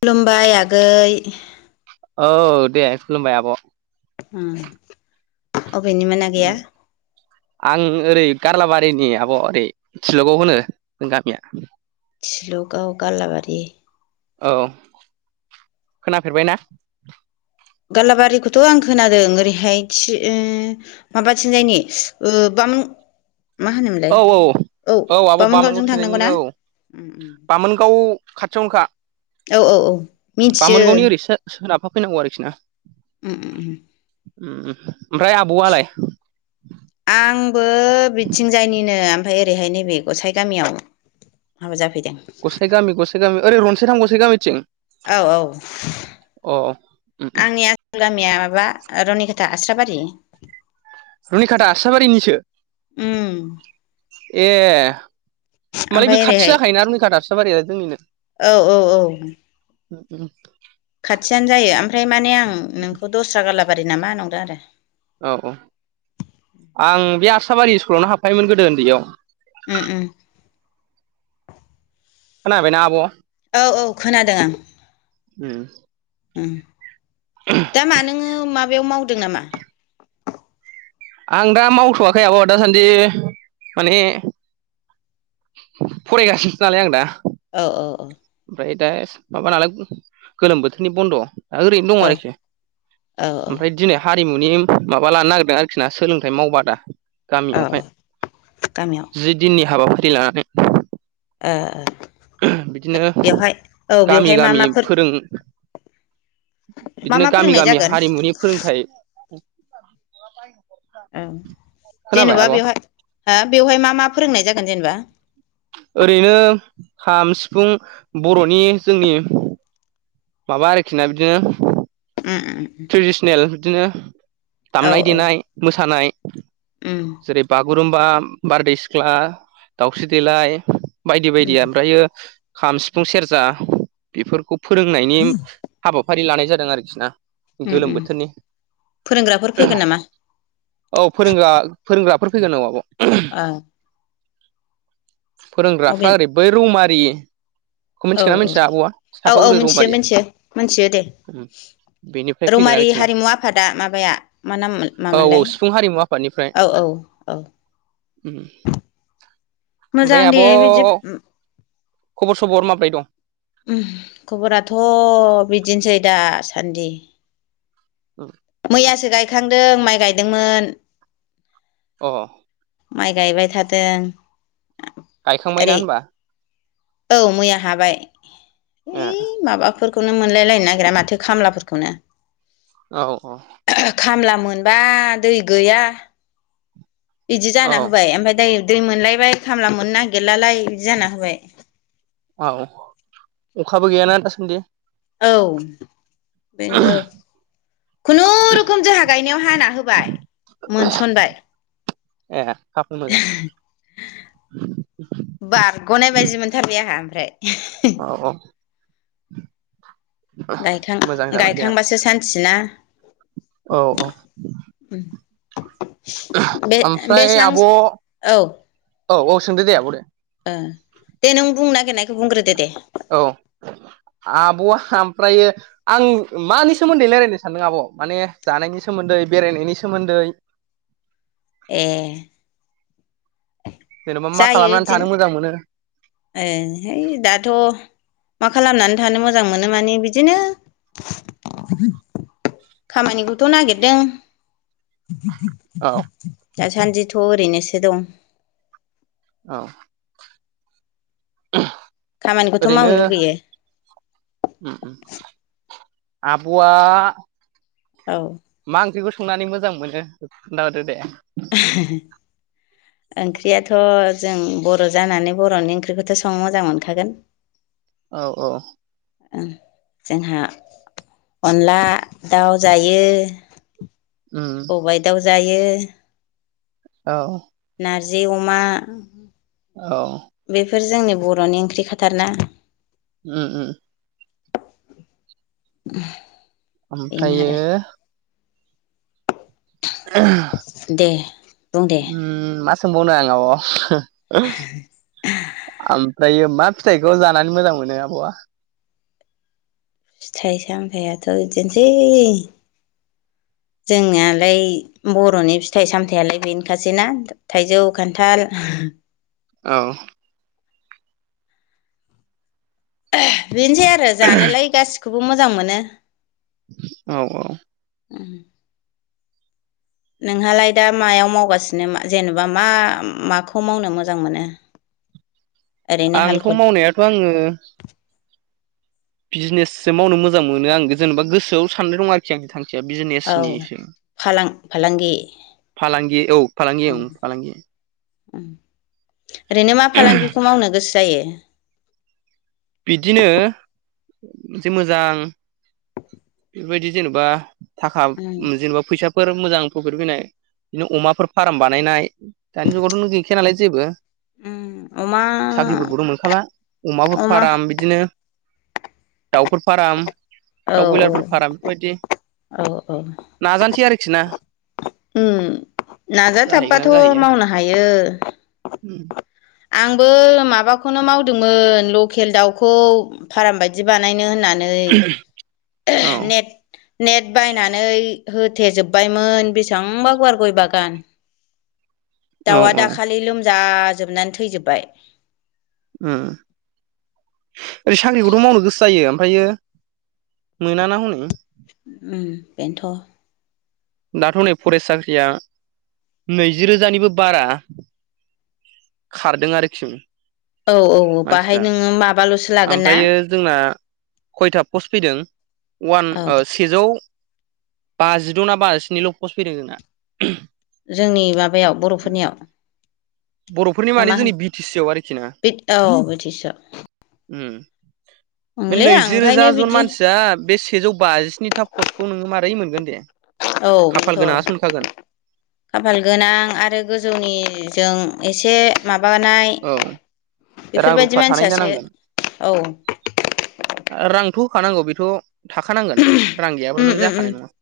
खुलुमबाय आगै औ दे खुलुमबाय आब। ओम अबेनि मोना गैया। आं ओरै गारलाबारिनि आब ओरै थिलगाव होनो जों गामिया। लगाव गालाबारि औ खोनाफेरबाय ना? गालाबारिखौथ' आं खोनादों ओरैहाय थि माबाथिं जनि बामोन मा औ होनोमोनलाय औ औ आब' बामोनगाव बामोनगावजों थांनांगौ थिंजायनिनो ना? औ बामोनगाव खाथियावनोखा औ औ औ मिथियो बामोनगावनि ओरैसो सोर लााबफा फैनांगौ आरोखि ना? उम उम। ओमफ्राय आब'आलाय? आंबो बिथिंजायनिनो। ओमफफ्राय ओरैहाय नैबे गसाइ गामियाव हाबा जाफैदों। गसे गामि गससे गामि ओरैनसे थ गसे गामिथिं औ औ अ उम उम। आंनिया जों गामिया माबा रनिकाटा आस्राबारि रनिकाटा आस्राबारिनिसो उम ए। होमबालाय बे ओमफ्राय खाथि ओरैहाय जाखायोना रनिकाटा आस्राबारिया जोंनिनो औ औ औ ओम खाथियानो जायो ओमफ्राय माने आं नोंखौ दस्रा गालाबारि नामा नंदों आरो। औ औ आं बे आससाबारि स्कुलावनो हाबफायोमोन गोदो उन्दैयाव ओम ओम खोनाबायना आब' औ औ खोनादों आं ओम ओम [unintelligible] दा मा नोङो माबायाव मावदों नामा आं दा मावथ'वाखै आब' दासान्दि माने फरायगासिनो नालाय आं दा। औ औ औ। ओमफ्राय दा माबा नालाय गोलोम बोथोरनि बन्द'। दा ओरैनो दं औ आरोखि औ ओमफ्राय दिनो। हारिमुनि माबा लानो नागिरदों आरोखि ना सोलोंथाइ मावबादा औ गामियावहाय औ गामियाव जि दिननि हाबाफारि लानानै बिदिनो बेवहाय औ बेवहाय मा माफोर जों मा बिदिनो मा गामि फोरोंनाय गामि जागोन हारिमुनि फोरोंथाइ औ खोनाबाय जेनेबा आब' बेवहाय हो बेवहाय मा मा फोरोंनाय जागोन जेनेबा ओरैनो खाम सिफुं बर'नि जोंनि माबा आरोखि ना बिदिनो ओम ओम ट्रेडिसनेल बिदिनो दामनाय देनाय मोसानाय ओम जेरै बागुरुम्बा बारदै सिख्ला दाउस्रि देलाय। बायदि बायदि उम ओमफ्रायो खाम सिफुं सेरजा बेफोरखौ फोरोंनायनि हाबाफारि लानाय जादों आरोखि ना उम गोलोम उम बोथोरनि फोरोंग्राफोर फैगोन नामा औ फोरोंग्रा फोरोंग्राफोर फैगोन औ आब'। आ। अबे फोरोंग्राफ्रा ओरै बै रौमारि औ औ औ औ सापागुरि मिथियो रौमारिया मिथियो मोनथियो दे। उम बेनिफ्राय फैगोन रमारि आरोखि ना हारिमु आफादा माबाया मा नाम औ औ मामोनलाय सिफुं हारिमु आफादनिफ्राय औ औ। औ मोजां ओमफ्राय आब' दे बिदि खबर सबर माब्रै दं खबराथ' बिदिनोसै दासान्दि ओं मैयासो गायखांदों माइ गायदोंमोन अ। माइ गायबाय थादों गायखांबाय ना ओरै होमबा औ मैया हाबाय ए ओइ माबाफोर फोरखौनो मोनलायलायनो नागिरा माथो खामलाफोरखौनो औ औ खामला मोनबा दै गैया। बिदि औ जाना होबाय आमफाय दायो दै मोनलायबाय खामला मोननो नागिरलालाय बिदि जाना होबाय। औ अखाबो गैयाना दासान्दि। औ बेनो। खुनुरुखुम जोंहा गायनायाव हाना होबाय मोनसनबाय। ए खाफाल मोजां। बारग'नाय बायदि मोनथारबाय आंहा आमफ्राय औ औ। मोजां जाबाय दे आब' गायखां-गायखांबासो सान्थिना? औ औ। बे आमफ्राय बेसां आब' औ औ सोंदो दे आब' दे। ओ दे नों बुंनो नागिरनायखौ बुंग्रोदो दे। औ आब'आ आमफ्रायो। आं मानि सोमोन्दै रायलायनो सानदों आब' माने जानायनि सोमोन्दै बेरायनायनि सोमोन्दै। ए। जेनेबा मा जायो खालामनानै दिन थानो मोजां मोनो? ए है दाथ'। मा खालामनानै थानो मोजां मोनो माने बिदिनो। खामानिखौथ' नागितदों औ दासान्दिथ' ओरैनोसो दं। औ। खामानिखौथ' मावनो ओरैनो। लुगैयो आब'आ। औ। मा ओंख्रिखौ संनानै मोजां मोनो खोन्थाहरादो दे? होहो ओंख्रियाथ' जों बर' जानानै बर'नि ओंख्रिखौथ' संनो मोजां मोनखागोन। औ औ। ओ जोंहा। अनला दाउ जायो [unintelligible] सबाइ दाउ जायो। औ। नारजि अमा। औ। बेफोर जोंनि बर'नि ओंख्रि खाथार ना? ओ ओ। [unintelligible] बेनो आरो ओमफ्रायो। [unintelligible] दे बुं दे उम मा सोंबावनो आं आब'? [unintelligible] आमफ्रायो मा फिथाइखौ जानानै मोजां मोनो आब'आ? फिथाइ सामथाइयाथ' इदिनोसै। जोंनियालाय बर'नि फिथाइ सामथायाइलाय बेनोखासैना। थाइजौ खान्थाल। औ। [unintelligible] बेनोसै आरो जानोलाय गासिखौबो मोजां मोनो। औ औ। नोंहालाय दा मायाव मावगासिनो जेनेबा मा माखौ मावनो मोजां मोनो? [inaudible] आंथ' हालखद मावनायाथ' आङो। बिजिनेससो मावनो मोजां मोनो आं जेनेबा गोसोआव साननाय दं आरोखि आं थां खिया औ बिजिनेसनिसो फालां फालांगि फालांगि औ फालांगि औ फालांगि ओम ओरैनो मा फालांगिखौ मावनो गोसो जायो बिदिनो मोनसे मोजां बेबायदि जेनेबा थाखा उम जेनेबा फैसा फोर मोजां प्रफिट फैनाय बिदिनो अमाफोर फार्म बानायनाय दानि जुगावथ' गैखाया नालाय जेबो उम अमा साख्रिफोरखौथ' मोनखाला अमा बिदिनो दाउफोर फाराम औ दाउ बयलारफोर फाराम बेफोरबायदि औ औ नाजानोसै आरोखि ना ओम जाहैगोन नाजाथाबबाथ' ना जाहैया मावनो हायो। उम आंबो माबाखौनो मावदोंमोन लकेल दाउखौ फार्म बायदि बानायनो होनना नै औ [unintelligible] नेट नेट बायनानै होथेजोबबायमोन बेसेबांबा गुवार गय बागान औ दाउआ औ दाखालि लोमजाजोबनानै थैजोबबाय ओम ओइ साख्रिखौथ' मावनो गोसो जायो ओमफायो मोना ना हनै ओम बेन्थ' दाथ' नै फरेस्ट साख्रिया नैजि रोजानिबो बारा। खारदों आरोखि औ औ बाहाय मानसिफ्रा नोङो माबाल'सो लागोन ना ओमफ्रायो जोंना खयथा पस्ट फैदों अवान औ ओ सि सेजौ बाजिद' ना बाजिनिल' पस्ट फैदों जोंना। जोंनि माबायाव बर'फोरनियाव बर'फोरनि ना मानि मा होन जोंनि बि टि सि आव आरोखि ना बि औ बिटिसिआव ओम बे ओंलै आं नैजि रोजा ओंखायनो जन बिदि मानसिया बे सेजौ बाजिस्निथा पस्टखौ नोङो मारै मोनगोन दे। औ खाफाल बेनथ' गोनाङासो मोनखागोन खाफाल गोनां आरो गोजौनिजों एसे माबानाय औ रां रुफा बेफोरबायदि थानाय मानसियासो जानांगोन औ रांथ' होखानांगौ बेथ' थाखानांगोन रां गैयाबाथ' नों उम उम जाखानाय नङा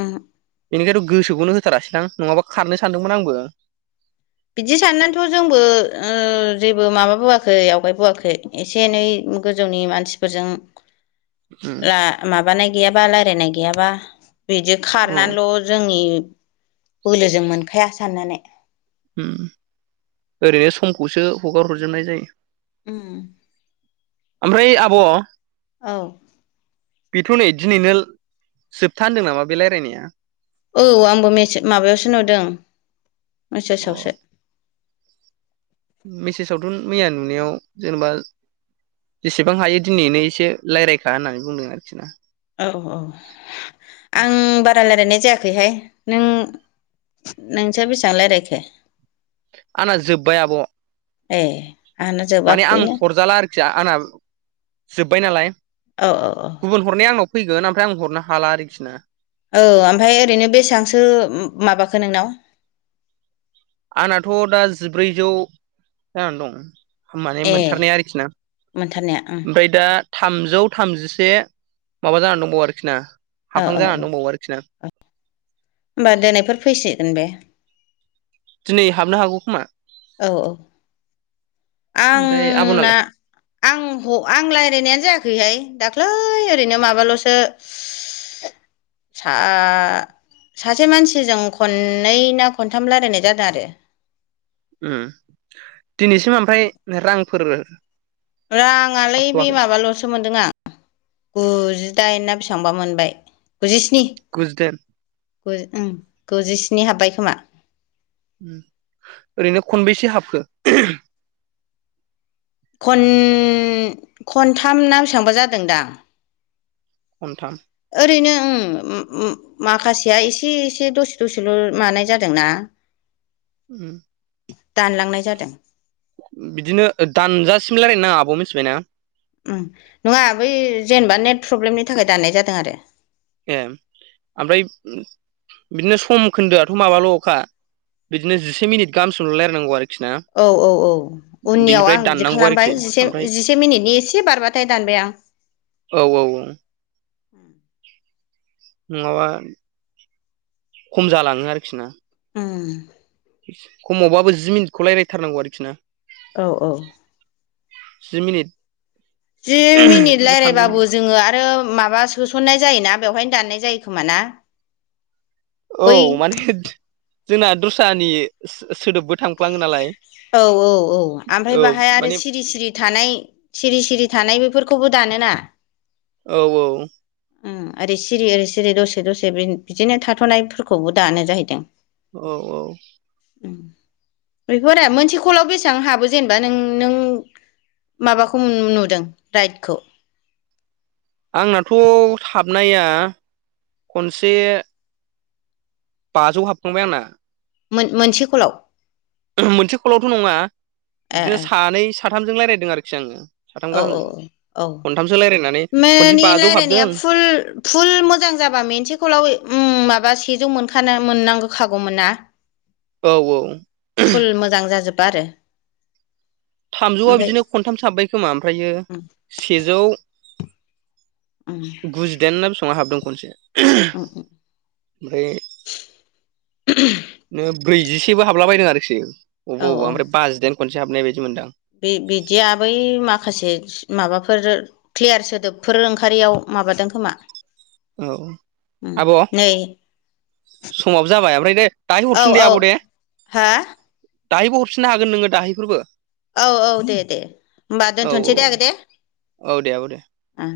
उम बेनिखायथ' गोसोखौनो होथारासै दां नङाबा खारनो सानदोंमोन आंबो बिदि साननानैथ' जोंबो ओ जेबो माबाबोआखै आवगायबोआखै एसे एनै गोजौनि मानसिफोरजों ला माबानाय गैयाबा रायलायनाय गैयाबा बिदि औ खारनानैल' रोङनि बोलोजों मोनखाया साननानै। [unintelligible] ओरैनो समखौसो हगार हरजोबनाय जायो। उओम। ओमफ्राय आब' औ। बेथ' नै दिनैनो जोबथा होनदों नामा बे रायज्लायनाया? औ आंबो मसे माबायावसो नुदों अ मेसेजआवसो। मेसेजावथ' मैया नुनायाव जेनेबा जेसेबां हायो दिनैनो एसे रायज्लायखा होननानै बुंदों आरोखि ना। औ औ आं बारा रायजलायनाय जायाखै जाखैहाय नों नोंसोर बेसेबां रायज्लायखो? आंना जोब्बाय आब'। ए आंहानो माने आं जोबाखैनो हरजाला आरोखि आंना जोब्बाय नालाय, औ औ औ गुबुन हरनाय आनाव फैगोन ओमफ्राय आं हरनो हाला आरोखि ना। औ ओमफ्राय ओरैनो बेसेबांसो माबाखो नोंनाव? आंनाथ' दा जिब्रैजौ जानानै दं। माने ए मोनथारनाया आरोखि ना मोनथारनाया ओं ओमफ्राय दा थामजौ थामजिसे माबा जानानै दंबावो आरोखि ना। औ हाबहां औ औ जानानै दंबावो आरोखि ना होनोमबा दिनैफोर फैसिगोन बे। दिनै हाबनो हागौ खोमा। औ औ ओमफ्राय आंना आब'नालाय आं आं रायज्लायनायानो जायाखैहाय दाख्लै ओरैनो माबाल'सो [inaudible] सासे मानसिजों खननै ना खनथाम रायलायनाय जादों आरो। दिनैसिम ओमफ्राय रांफोर राङालै बे हाबथ'वाखै माबाल'सो मोनदों आं। गुजिदाइन ना बेसेबांबा मोनबाय गुजिस्नि गुजिदायन गुजिस्नि हाब्बाय खोमा। ओरैनो खनबैसे हाबखो? ख खनथाम ना बेसेबांबा जादों दां। खनथाम। ओरैनो ओ माखासेया एसे एसे दसे दसेल' मानाय जादों ना। [unintelligible] दानलांनाय जादों। बिदिनो दानजासिमलार ना आब' मिथिबायना। नङा बै जेनेबा नेट प्रब्लेमनि थाखाय दाननाय जादों आरो। ए आफ्राय बिदिनो सम खोन्दोआथ' माबाल' अखा बिदिनो जिसे मिनिट गाहामसल' रायनांगौ आरोखि ना। औ औ औ उननियाव बिनिफ्राय आं बिदि दाननांगौ आरोखि खालामबाय जिसे ओमफ्राय जिसे मिनिटनि एसे बारबाथाय दानबाय आं। औ औ औ। नङाबा खम जालाङो आरोखि ना। [unintelligible] खमावबाबो जि मिनिटखौ रायज्लायथारनांगौ आरोखि ना। औ औ। जिमिनिट जि मिनिट रायलायबाबो जोङो आरो माबा होसननाय जायोना बेवहायनो दाननाय जायो खोमा ना? औ बै माने जोंना दस्रानि सोदोबबो थांफ्लाङो नालाय। औ औ औ ओमफ्राय औ बाहाय आरो माने सिरि सिरि थानाय सिरि सिरि थानाय बेफोरखौबो दानोना औ औ ओरै सिरि ओरै सिरि दसे दसे बिदिनो थाथ'नायफोरखौबो दानो जाहैदों। औ औ बेफोर मोनसे कलाव बेसेबां हाबो जेनेबा नों नों। माबाखौ नुदों राइडखौ। आंनाथ' हाबनाया खनसे। बाजौ हाबफांबाय आंना। मोनसे कलाव मोनसे कलावथ' नङा ए बिदिनो ए सानै साथामजों रायज्लायदों आरोखि आंजों। औ औ औ औ रायलायनानै खनसे मानि बाजौ रायजलायनाया हाबदों फुल फुल मोजां जाबा मोनसेखौलाव माबा सेजौ मोनखान मोननांगौखागौमोन ना। औ औ। फुल मोजां जाजोबा आरो। थामजौआ ओमफ्राय बिदिनो खन्थामसो हाबबाय खोमा ओमफ्रायो उम सेजौ उम। गुजिदाइन ना बेसेबां हाबदों खनसे, उम उम ओमफ्राय नो ब्रैजिसेबो हाबला बायदों आरोखि औ औ अबावबा-अबावबा ओमफ्राय बाजिदाइन खनसे हाबनाय बायदि मोनदों आं। बे बिदिया बै माखासे माबाफोर क्लियार सोदोबफोर ओंखारारियाव माबादों खोमा। औ। उम आब' नै समाबो जाबाय ओमफ्राय दे दाहाय औ हरफिन दे औ आब' दे। हा दाहायबो हरफिननो हागोन नोङो दाहायफोरबो। औ औ देदे होमबा औ दोनथ'नोसै दे आगै दे औ दे आब' दे ओ।